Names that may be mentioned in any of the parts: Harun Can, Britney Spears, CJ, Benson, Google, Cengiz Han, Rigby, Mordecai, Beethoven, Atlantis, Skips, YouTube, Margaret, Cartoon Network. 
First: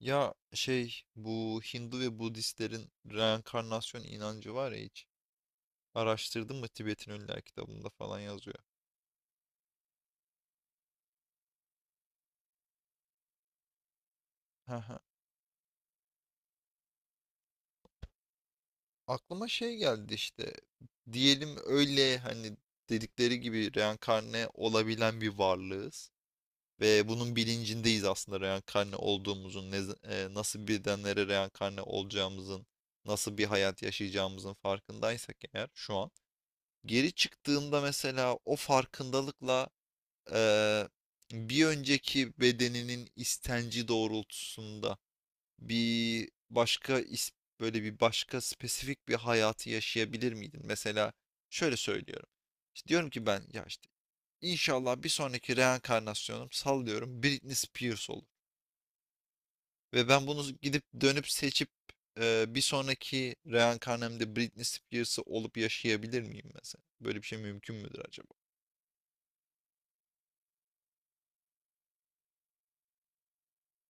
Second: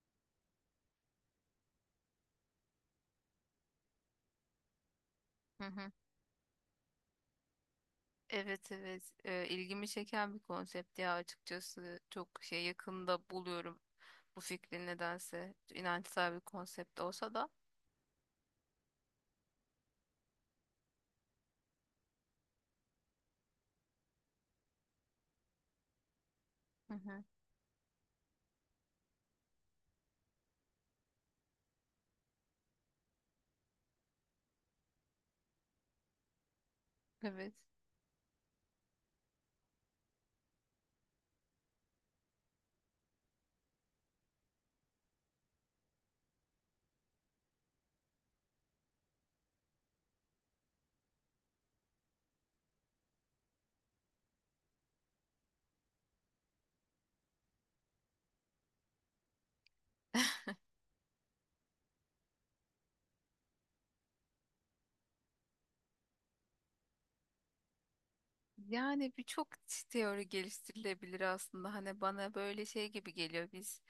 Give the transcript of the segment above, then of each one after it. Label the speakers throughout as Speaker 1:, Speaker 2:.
Speaker 1: Ya, bu Hindu ve Budistlerin reenkarnasyon inancı var ya hiç.
Speaker 2: Hı hı.
Speaker 1: Araştırdın mı? Tibet'in Ölüler kitabında falan yazıyor.
Speaker 2: Evet, evet. İlgimi çeken bir konsept, ya açıkçası çok şey, yakında buluyorum bu fikri,
Speaker 1: Haha.
Speaker 2: nedense inançsal bir konsept olsa da.
Speaker 1: Aklıma şey geldi işte. Diyelim öyle hani dedikleri gibi reenkarne olabilen bir varlığız.
Speaker 2: Hı
Speaker 1: Ve
Speaker 2: hı.
Speaker 1: bunun bilincindeyiz aslında reenkarne olduğumuzun, nasıl bedenlere reenkarne olacağımızın, nasıl bir hayat yaşayacağımızın farkındaysak eğer şu an. Geri
Speaker 2: Evet.
Speaker 1: çıktığında mesela o farkındalıkla eee, bir önceki bedeninin istenci doğrultusunda bir başka is- böyle bir başka spesifik bir hayatı yaşayabilir miydin? Mesela şöyle söylüyorum. İşte diyorum ki ben, ya işte inşallah bir sonraki reenkarnasyonum sallıyorum Britney Spears olur. Ve ben bunu gidip dönüp seçip bir sonraki reenkarnamda Britney Spears'ı olup yaşayabilir miyim mesela? Böyle bir şey mümkün müdür acaba?
Speaker 2: Yani birçok teori geliştirilebilir aslında. Hani bana böyle şey gibi geliyor. Biz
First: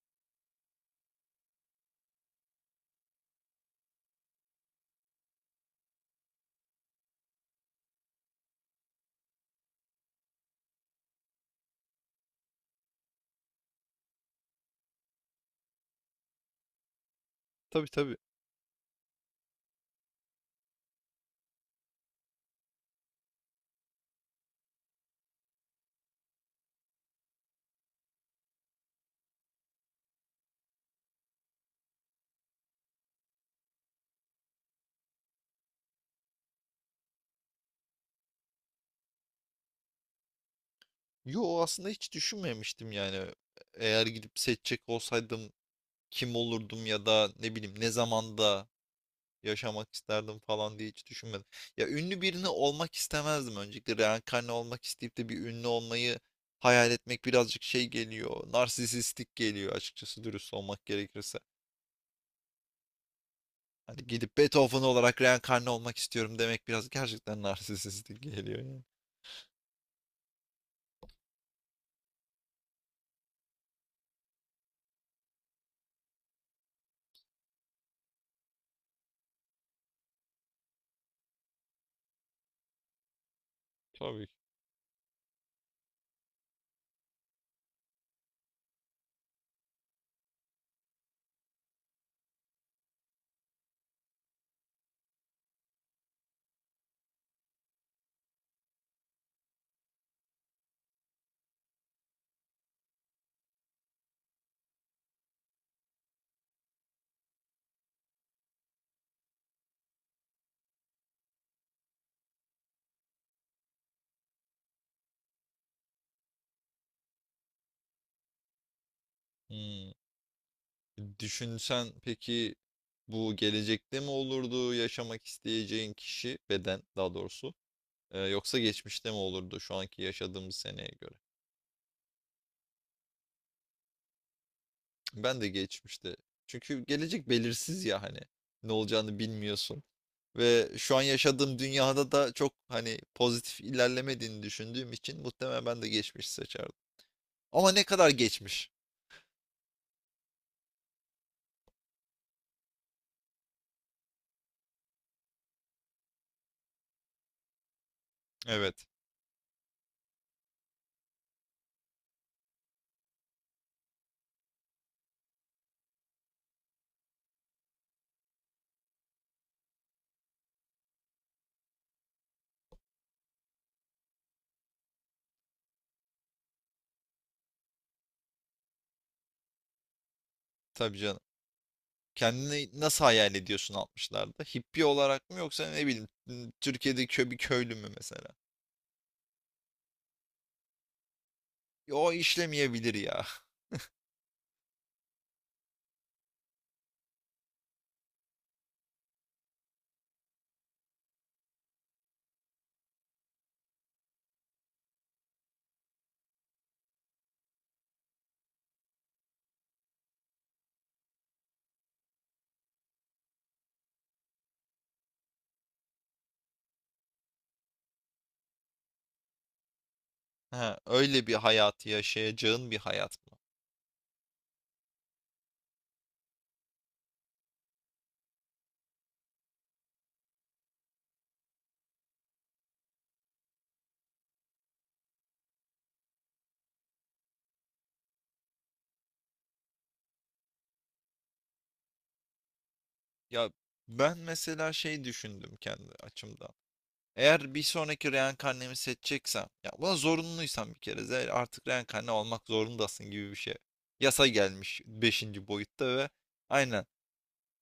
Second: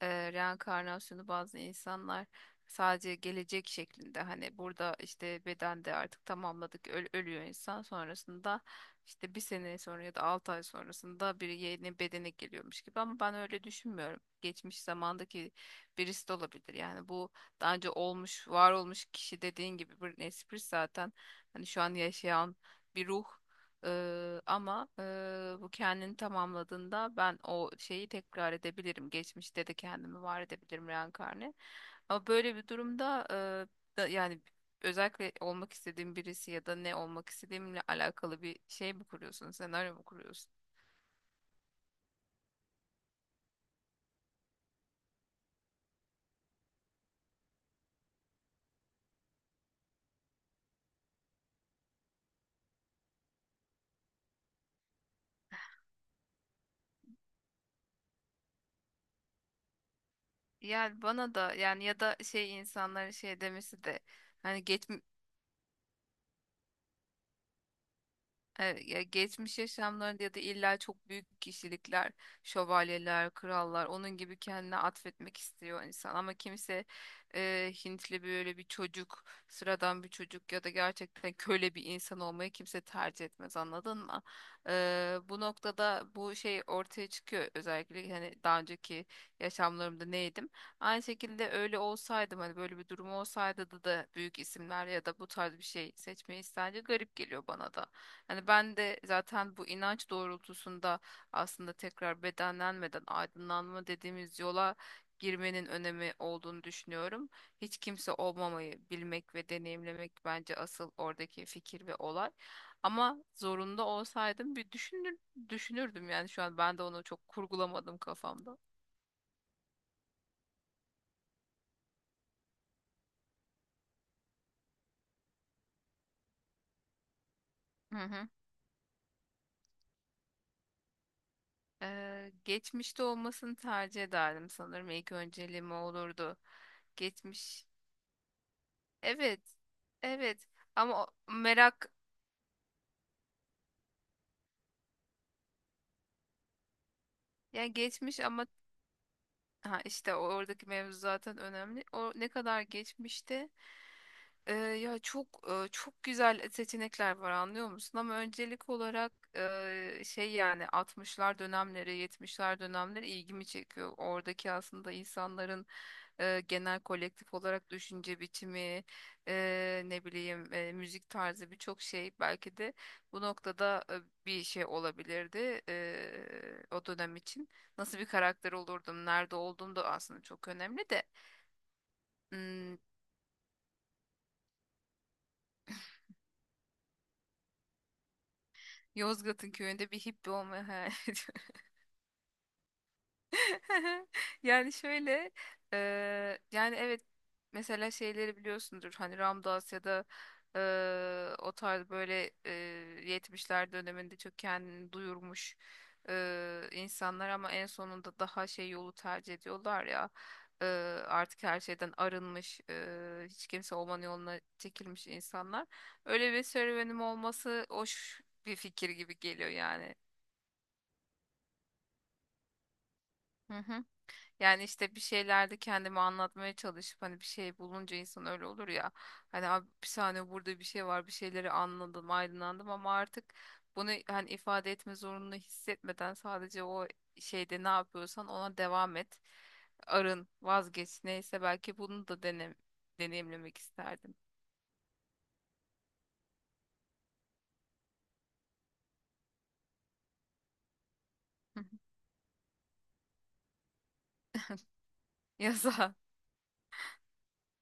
Speaker 2: reenkarnasyonu bazı insanlar sadece gelecek şeklinde, hani burada işte bedende artık tamamladık, ölüyor insan, sonrasında işte bir sene sonra ya da 6 ay sonrasında bir yeni bedene geliyormuş gibi, ama ben öyle düşünmüyorum. Geçmiş zamandaki birisi de olabilir. Yani bu daha
Speaker 1: Tabii,
Speaker 2: önce
Speaker 1: tabii.
Speaker 2: olmuş, var olmuş kişi dediğin gibi bir espri zaten. Hani şu an yaşayan bir ruh. Ama bu kendini tamamladığında ben o şeyi tekrar edebilirim. Geçmişte de kendimi var edebilirim reenkarni. Ama böyle bir durumda yani özellikle olmak istediğim birisi, ya da ne olmak istediğimle alakalı bir şey mi kuruyorsun, senaryo mu kuruyorsun?
Speaker 1: Yo, aslında hiç düşünmemiştim yani. Eğer gidip seçecek olsaydım kim olurdum ya da ne bileyim ne zamanda yaşamak isterdim falan diye hiç düşünmedim. Ya ünlü birini olmak istemezdim öncelikle. Reenkarne olmak isteyip de bir ünlü olmayı hayal etmek birazcık şey geliyor. Narsisistik geliyor açıkçası, dürüst olmak
Speaker 2: Yani bana
Speaker 1: gerekirse.
Speaker 2: da, yani ya da şey, insanların şey demesi de,
Speaker 1: Hani gidip
Speaker 2: hani
Speaker 1: Beethoven
Speaker 2: geç,
Speaker 1: olarak reenkarne olmak istiyorum demek biraz gerçekten narsisistik geliyor yani.
Speaker 2: Ya geçmiş yaşamlarında ya da illa çok büyük kişilikler, şövalyeler, krallar, onun gibi kendine atfetmek istiyor insan. Ama kimse Hintli böyle bir çocuk, sıradan bir çocuk ya da gerçekten köle bir insan olmayı kimse tercih etmez, anladın mı?
Speaker 1: Tabii ki.
Speaker 2: Bu noktada bu şey ortaya çıkıyor. Özellikle hani daha önceki yaşamlarımda neydim? Aynı şekilde öyle olsaydım, hani böyle bir durum olsaydı da büyük isimler ya da bu tarz bir şey seçmeyi isterdi, garip geliyor bana da. Hani ben de zaten bu inanç doğrultusunda aslında tekrar bedenlenmeden aydınlanma dediğimiz yola girmenin önemi olduğunu düşünüyorum. Hiç kimse olmamayı bilmek ve deneyimlemek bence asıl oradaki fikir ve olay. Ama zorunda olsaydım bir düşünür, düşünürdüm yani, şu an ben de onu çok kurgulamadım kafamda.
Speaker 1: Hmm. Düşünsen peki, bu gelecekte mi olurdu yaşamak isteyeceğin kişi, beden daha doğrusu,
Speaker 2: Hı
Speaker 1: e,
Speaker 2: hı.
Speaker 1: yoksa geçmişte mi olurdu şu anki yaşadığımız seneye göre?
Speaker 2: Geçmişte olmasını tercih ederdim sanırım. İlk
Speaker 1: Ben de
Speaker 2: önceliğim o
Speaker 1: geçmişte.
Speaker 2: olurdu.
Speaker 1: Çünkü gelecek
Speaker 2: Geçmiş
Speaker 1: belirsiz ya hani, ne olacağını
Speaker 2: Evet.
Speaker 1: bilmiyorsun.
Speaker 2: Evet.
Speaker 1: Ve şu an
Speaker 2: Ama o
Speaker 1: yaşadığım
Speaker 2: merak,
Speaker 1: dünyada da çok hani pozitif ilerlemediğini düşündüğüm için muhtemelen ben de geçmiş seçerdim. Ama
Speaker 2: yani
Speaker 1: ne kadar
Speaker 2: geçmiş ama,
Speaker 1: geçmiş?
Speaker 2: ha işte oradaki mevzu zaten önemli. O ne kadar geçmişte. Ya çok çok güzel seçenekler var, anlıyor musun? Ama öncelik
Speaker 1: Evet.
Speaker 2: olarak şey, yani 60'lar dönemleri, 70'ler dönemleri ilgimi çekiyor. Oradaki aslında insanların genel kolektif olarak düşünce biçimi, ne bileyim, müzik tarzı, birçok şey belki de bu noktada bir şey olabilirdi o dönem için. Nasıl bir karakter olurdum, nerede olduğum da aslında çok önemli
Speaker 1: Tabii
Speaker 2: de.
Speaker 1: canım. Kendini
Speaker 2: Hmm,
Speaker 1: nasıl hayal ediyorsun, altmışlarda Hippi olarak mı, yoksa ne bileyim Türkiye'deki kö bir köylü mü mesela?
Speaker 2: Yozgat'ın köyünde bir hippi olmayı hayal ediyorum.
Speaker 1: O işlemeyebilir ya.
Speaker 2: Yani şöyle, yani evet, mesela şeyleri biliyorsundur, hani Ramdas ya da o tarz böyle 70'ler döneminde çok kendini duyurmuş insanlar, ama en sonunda daha şey yolu tercih ediyorlar ya, eee, artık her şeyden arınmış, hiç kimse olmanın yoluna çekilmiş insanlar. Öyle bir serüvenim olması hoş bir fikir gibi geliyor yani.
Speaker 1: Ha, öyle bir hayatı yaşayacağın bir hayat mı?
Speaker 2: Hı hı. Yani işte bir şeylerde kendimi anlatmaya çalışıp, hani bir şey bulunca insan öyle olur ya. Hani abi, bir saniye, burada bir şey var, bir şeyleri anladım, aydınlandım, ama artık bunu hani ifade etme zorunluluğu hissetmeden sadece o şeyde ne yapıyorsan ona devam et. Arın, vazgeç, neyse, belki bunu da
Speaker 1: Ya
Speaker 2: deneyimlemek isterdim.
Speaker 1: ben mesela şey düşündüm kendi açımdan. Eğer bir sonraki reenkarnemi seçeceksem, ya buna zorunluysam, bir kere zaten artık reenkarne olmak zorundasın gibi bir şey. Yasa gelmiş beşinci
Speaker 2: Yaza.
Speaker 1: boyutta
Speaker 2: Hı.
Speaker 1: ve aynen,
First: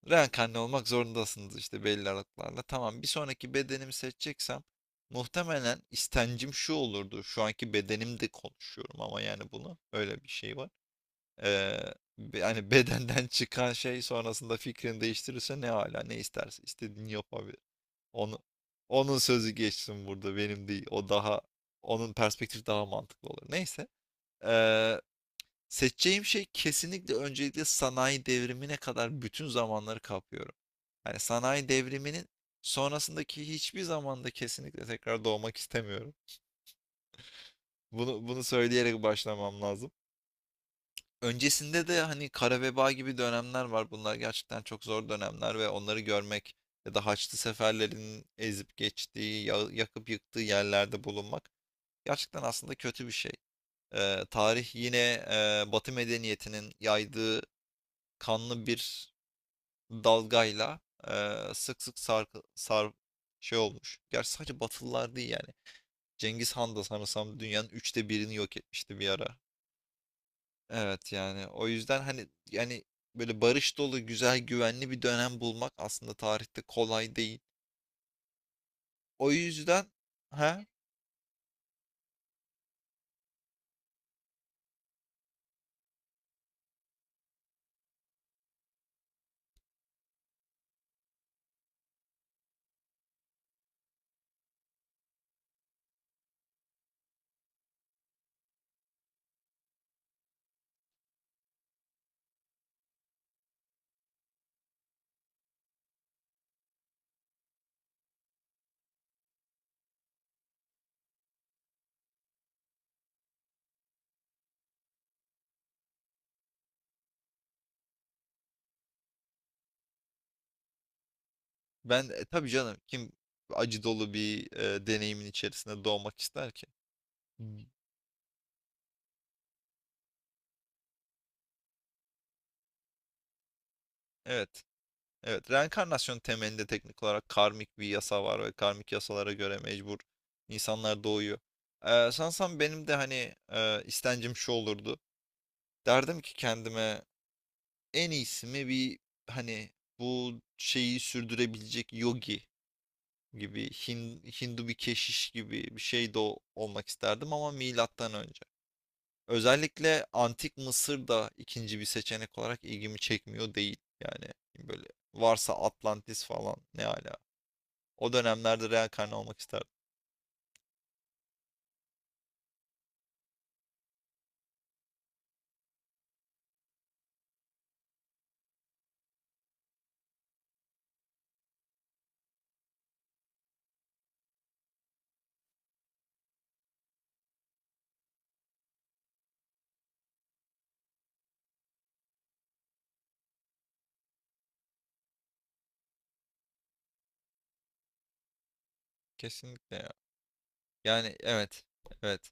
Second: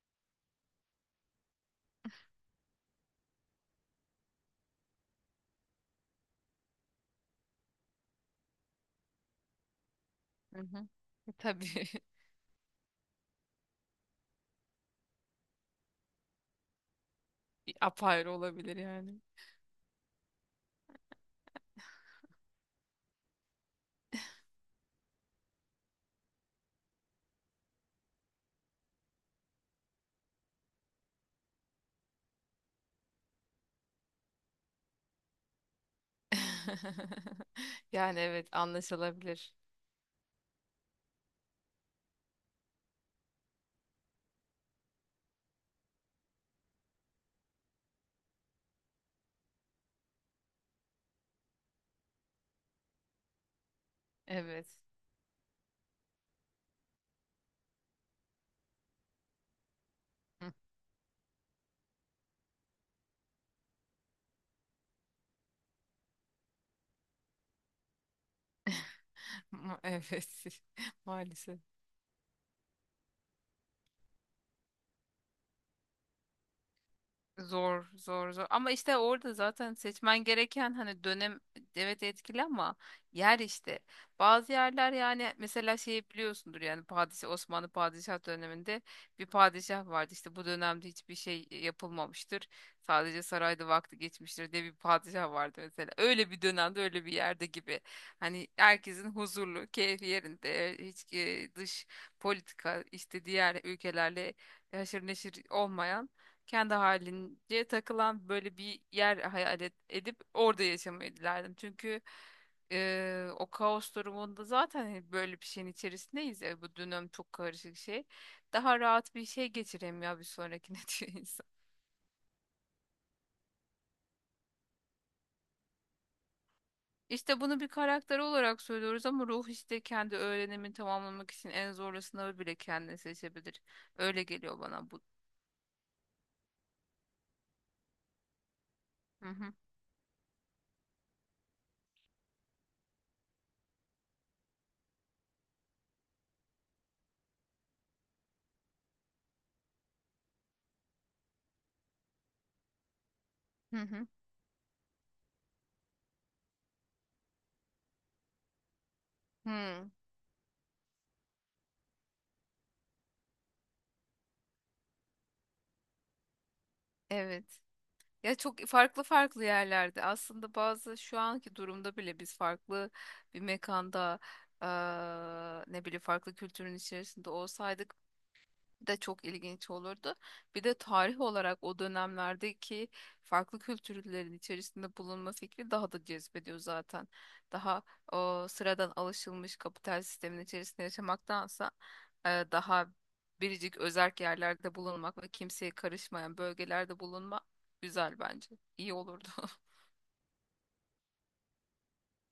Speaker 1: reenkarne olmak zorundasınız işte belli aralıklarla. Tamam, bir sonraki bedenimi seçeceksem muhtemelen istencim şu olurdu. Şu anki bedenimde konuşuyorum ama yani bunu, öyle bir şey var.
Speaker 2: Yasa. Hı. Hı. Tabii.
Speaker 1: Ee, yani bedenden çıkan şey sonrasında fikrini değiştirirse ne hala ne isterse istediğini yapabilir.
Speaker 2: Bir apayrı
Speaker 1: Onu,
Speaker 2: olabilir
Speaker 1: onun
Speaker 2: yani.
Speaker 1: sözü geçsin burada, benim değil. O, onun perspektifi daha mantıklı olur. Neyse. Ee, Seçeceğim şey kesinlikle, öncelikle sanayi devrimine kadar bütün zamanları kapıyorum. Yani sanayi devriminin sonrasındaki hiçbir zamanda kesinlikle tekrar doğmak istemiyorum.
Speaker 2: Yani
Speaker 1: Bunu
Speaker 2: evet,
Speaker 1: söyleyerek
Speaker 2: anlaşılabilir.
Speaker 1: başlamam lazım. Öncesinde de hani kara veba gibi dönemler var. Bunlar gerçekten çok zor dönemler ve onları görmek ya da Haçlı seferlerin ezip geçtiği, yakıp yıktığı yerlerde bulunmak gerçekten aslında kötü bir şey. Tarih
Speaker 2: Evet.
Speaker 1: yine, e, Batı medeniyetinin yaydığı kanlı bir dalgayla eee, sık sık sarkı- sar, şey olmuş. Gerçi sadece Batılılar değil yani. Cengiz Han da sanırsam dünyanın üçte birini yok etmişti bir ara.
Speaker 2: Evet.
Speaker 1: Evet, yani
Speaker 2: Maalesef.
Speaker 1: o yüzden hani yani böyle barış dolu güzel güvenli bir dönem bulmak aslında tarihte kolay değil.
Speaker 2: Zor, zor, zor. Ama işte
Speaker 1: O
Speaker 2: orada zaten
Speaker 1: yüzden
Speaker 2: seçmen
Speaker 1: ha,
Speaker 2: gereken hani dönem, evet, etkili ama yer işte. Bazı yerler, yani mesela şeyi biliyorsundur, yani padişah, Osmanlı padişah döneminde bir padişah vardı. İşte bu dönemde hiçbir şey yapılmamıştır. Sadece sarayda vakti geçmiştir diye bir padişah vardı mesela. Öyle bir dönemde, öyle bir yerde gibi. Hani herkesin huzurlu, keyfi yerinde, hiç dış politika işte diğer ülkelerle haşır neşir olmayan, kendi halince takılan böyle bir yer hayal edip orada yaşamayı dilerdim. Çünkü o kaos durumunda zaten hani böyle bir şeyin içerisindeyiz ya, bu dönem çok karışık şey. Daha rahat bir şey geçireyim ya bir sonrakine, diyor insan.
Speaker 1: ben tabii canım, kim acı dolu bir, e, deneyimin içerisinde doğmak ister ki?
Speaker 2: İşte
Speaker 1: Hmm.
Speaker 2: bunu bir karakter olarak söylüyoruz, ama ruh işte kendi öğrenimini tamamlamak için en zorlu sınavı bile kendine seçebilir. Öyle geliyor
Speaker 1: Evet.
Speaker 2: bana bu.
Speaker 1: Evet, reenkarnasyon temelinde teknik olarak karmik bir yasa var ve karmik
Speaker 2: Hı
Speaker 1: yasalara
Speaker 2: hı.
Speaker 1: göre mecbur insanlar doğuyor. Sansam benim de hani, e, istencim şu olurdu. Derdim ki kendime en iyisi mi bir hani bu şeyi sürdürebilecek yogi gibi
Speaker 2: Hı hı.
Speaker 1: Hindu bir keşiş gibi bir şey de olmak isterdim ama milattan önce.
Speaker 2: Hı.
Speaker 1: Özellikle antik Mısır da ikinci bir seçenek olarak ilgimi çekmiyor değil. Yani böyle varsa Atlantis falan ne ala.
Speaker 2: Evet.
Speaker 1: O
Speaker 2: Ya çok
Speaker 1: dönemlerde
Speaker 2: farklı
Speaker 1: reenkarne olmak
Speaker 2: farklı
Speaker 1: isterdim.
Speaker 2: yerlerde aslında, bazı şu anki durumda bile biz farklı bir mekanda, ne bileyim, farklı kültürün içerisinde olsaydık de çok ilginç olurdu. Bir de tarih olarak o dönemlerdeki farklı kültürlerin içerisinde bulunma fikri daha da cezbediyor zaten. Daha o sıradan alışılmış kapital sistemin içerisinde yaşamaktansa daha biricik özerk yerlerde bulunmak ve kimseye karışmayan bölgelerde bulunmak güzel bence. İyi olurdu.
Speaker 1: Kesinlikle ya. Yani evet. Evet.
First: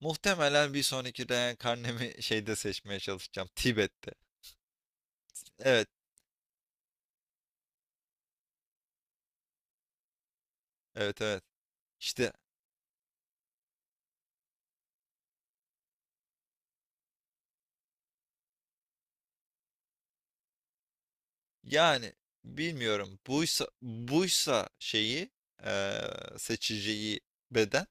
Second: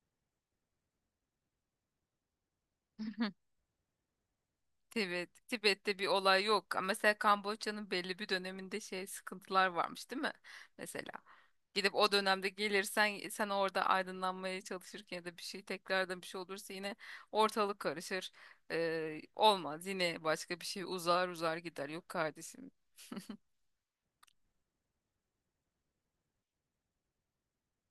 Speaker 1: Muhtemelen bir sonraki reenkarnemi şeyde seçmeye çalışacağım. Tibet'te.
Speaker 2: Tibet,
Speaker 1: Evet.
Speaker 2: Tibet'te bir olay yok. Ama mesela Kamboçya'nın belli bir döneminde şey, sıkıntılar varmış, değil mi? Mesela
Speaker 1: Evet, evet.
Speaker 2: gidip o
Speaker 1: İşte
Speaker 2: dönemde gelirsen, sen orada aydınlanmaya çalışırken ya da bir şey, tekrardan bir şey olursa yine ortalık karışır. Olmaz, yine başka bir şey uzar uzar gider. Yok
Speaker 1: yani
Speaker 2: kardeşim.
Speaker 1: bilmiyorum. Buysa şeyi, eee, seçeceği beden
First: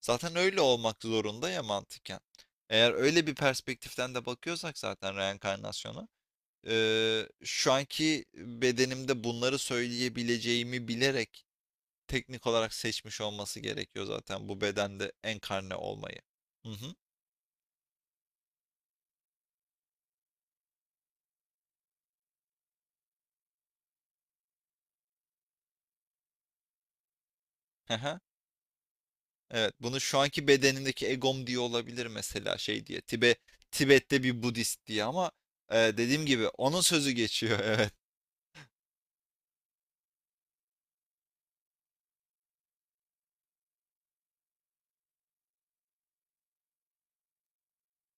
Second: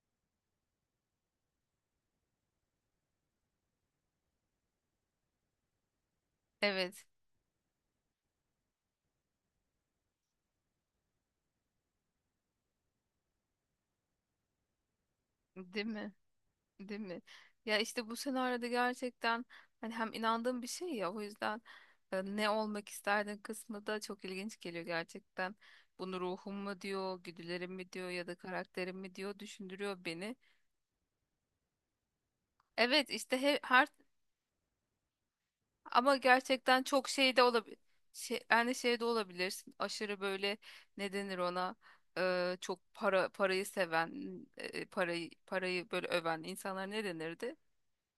Speaker 1: zaten öyle olmak zorunda ya mantıken. Eğer öyle bir perspektiften de bakıyorsak zaten reenkarnasyona,
Speaker 2: Evet,
Speaker 1: şu anki bedenimde bunları söyleyebileceğimi bilerek teknik olarak seçmiş olması gerekiyor zaten bu bedende enkarne
Speaker 2: değil mi?
Speaker 1: olmayı. Hı hı.
Speaker 2: Değil mi? Ya işte bu senaryoda gerçekten hani hem inandığım bir şey ya, o yüzden ne olmak isterdin kısmı da çok ilginç geliyor gerçekten. Bunu ruhum mu diyor, güdülerim mi
Speaker 1: Hı
Speaker 2: diyor
Speaker 1: hı.
Speaker 2: ya da karakterim mi diyor,
Speaker 1: Evet, bunu
Speaker 2: düşündürüyor
Speaker 1: şu
Speaker 2: beni.
Speaker 1: anki bedenindeki egom diye olabilir mesela, şey diye.
Speaker 2: Evet işte her,
Speaker 1: Tibet'te bir Budist diye ama
Speaker 2: ama
Speaker 1: dediğim gibi onun
Speaker 2: gerçekten çok
Speaker 1: sözü
Speaker 2: şey de
Speaker 1: geçiyor.
Speaker 2: olabilir.
Speaker 1: Evet.
Speaker 2: Şey, yani şey de olabilirsin. Aşırı böyle, ne denir ona? Çok parayı seven, parayı böyle öven insanlar ne denirdi?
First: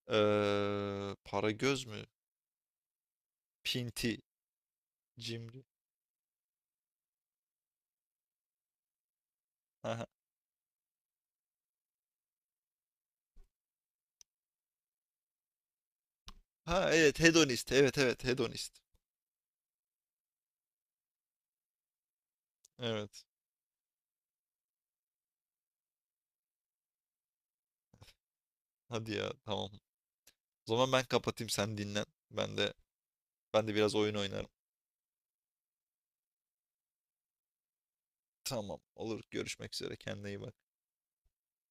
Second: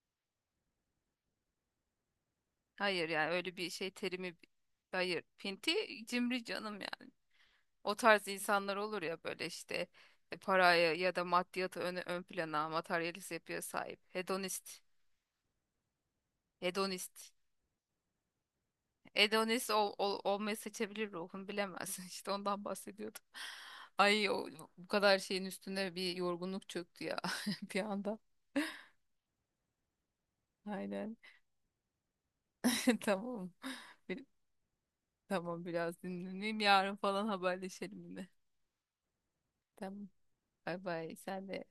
Speaker 1: Para göz mü?
Speaker 2: Hayır, yani öyle bir şey
Speaker 1: Pinti,
Speaker 2: terimi, hayır.
Speaker 1: cimri.
Speaker 2: Pinti, cimri canım yani. O tarz insanlar olur ya böyle işte,
Speaker 1: Hı hı.
Speaker 2: paraya ya da maddiyatı ön plana, materyalist yapıya sahip. Hedonist.
Speaker 1: Ha evet,
Speaker 2: Hedonist.
Speaker 1: hedonist. Evet, evet, hedonist.
Speaker 2: Hedonist olmayı seçebilir, ruhun bilemez. İşte ondan bahsediyordum.
Speaker 1: Evet.
Speaker 2: Ay o, bu kadar şeyin üstüne bir yorgunluk çöktü ya, bir anda.
Speaker 1: Hadi ya, tamam. O zaman ben
Speaker 2: Aynen.
Speaker 1: kapatayım, sen dinlen. Ben de,
Speaker 2: Tamam.
Speaker 1: ben de biraz oyun
Speaker 2: Bir-
Speaker 1: oynarım.
Speaker 2: tamam, biraz dinleneyim. Yarın falan haberleşelim yine.
Speaker 1: Tamam, olur, görüşmek üzere,
Speaker 2: Tamam.
Speaker 1: kendine iyi bak.
Speaker 2: Bay bay. Sen de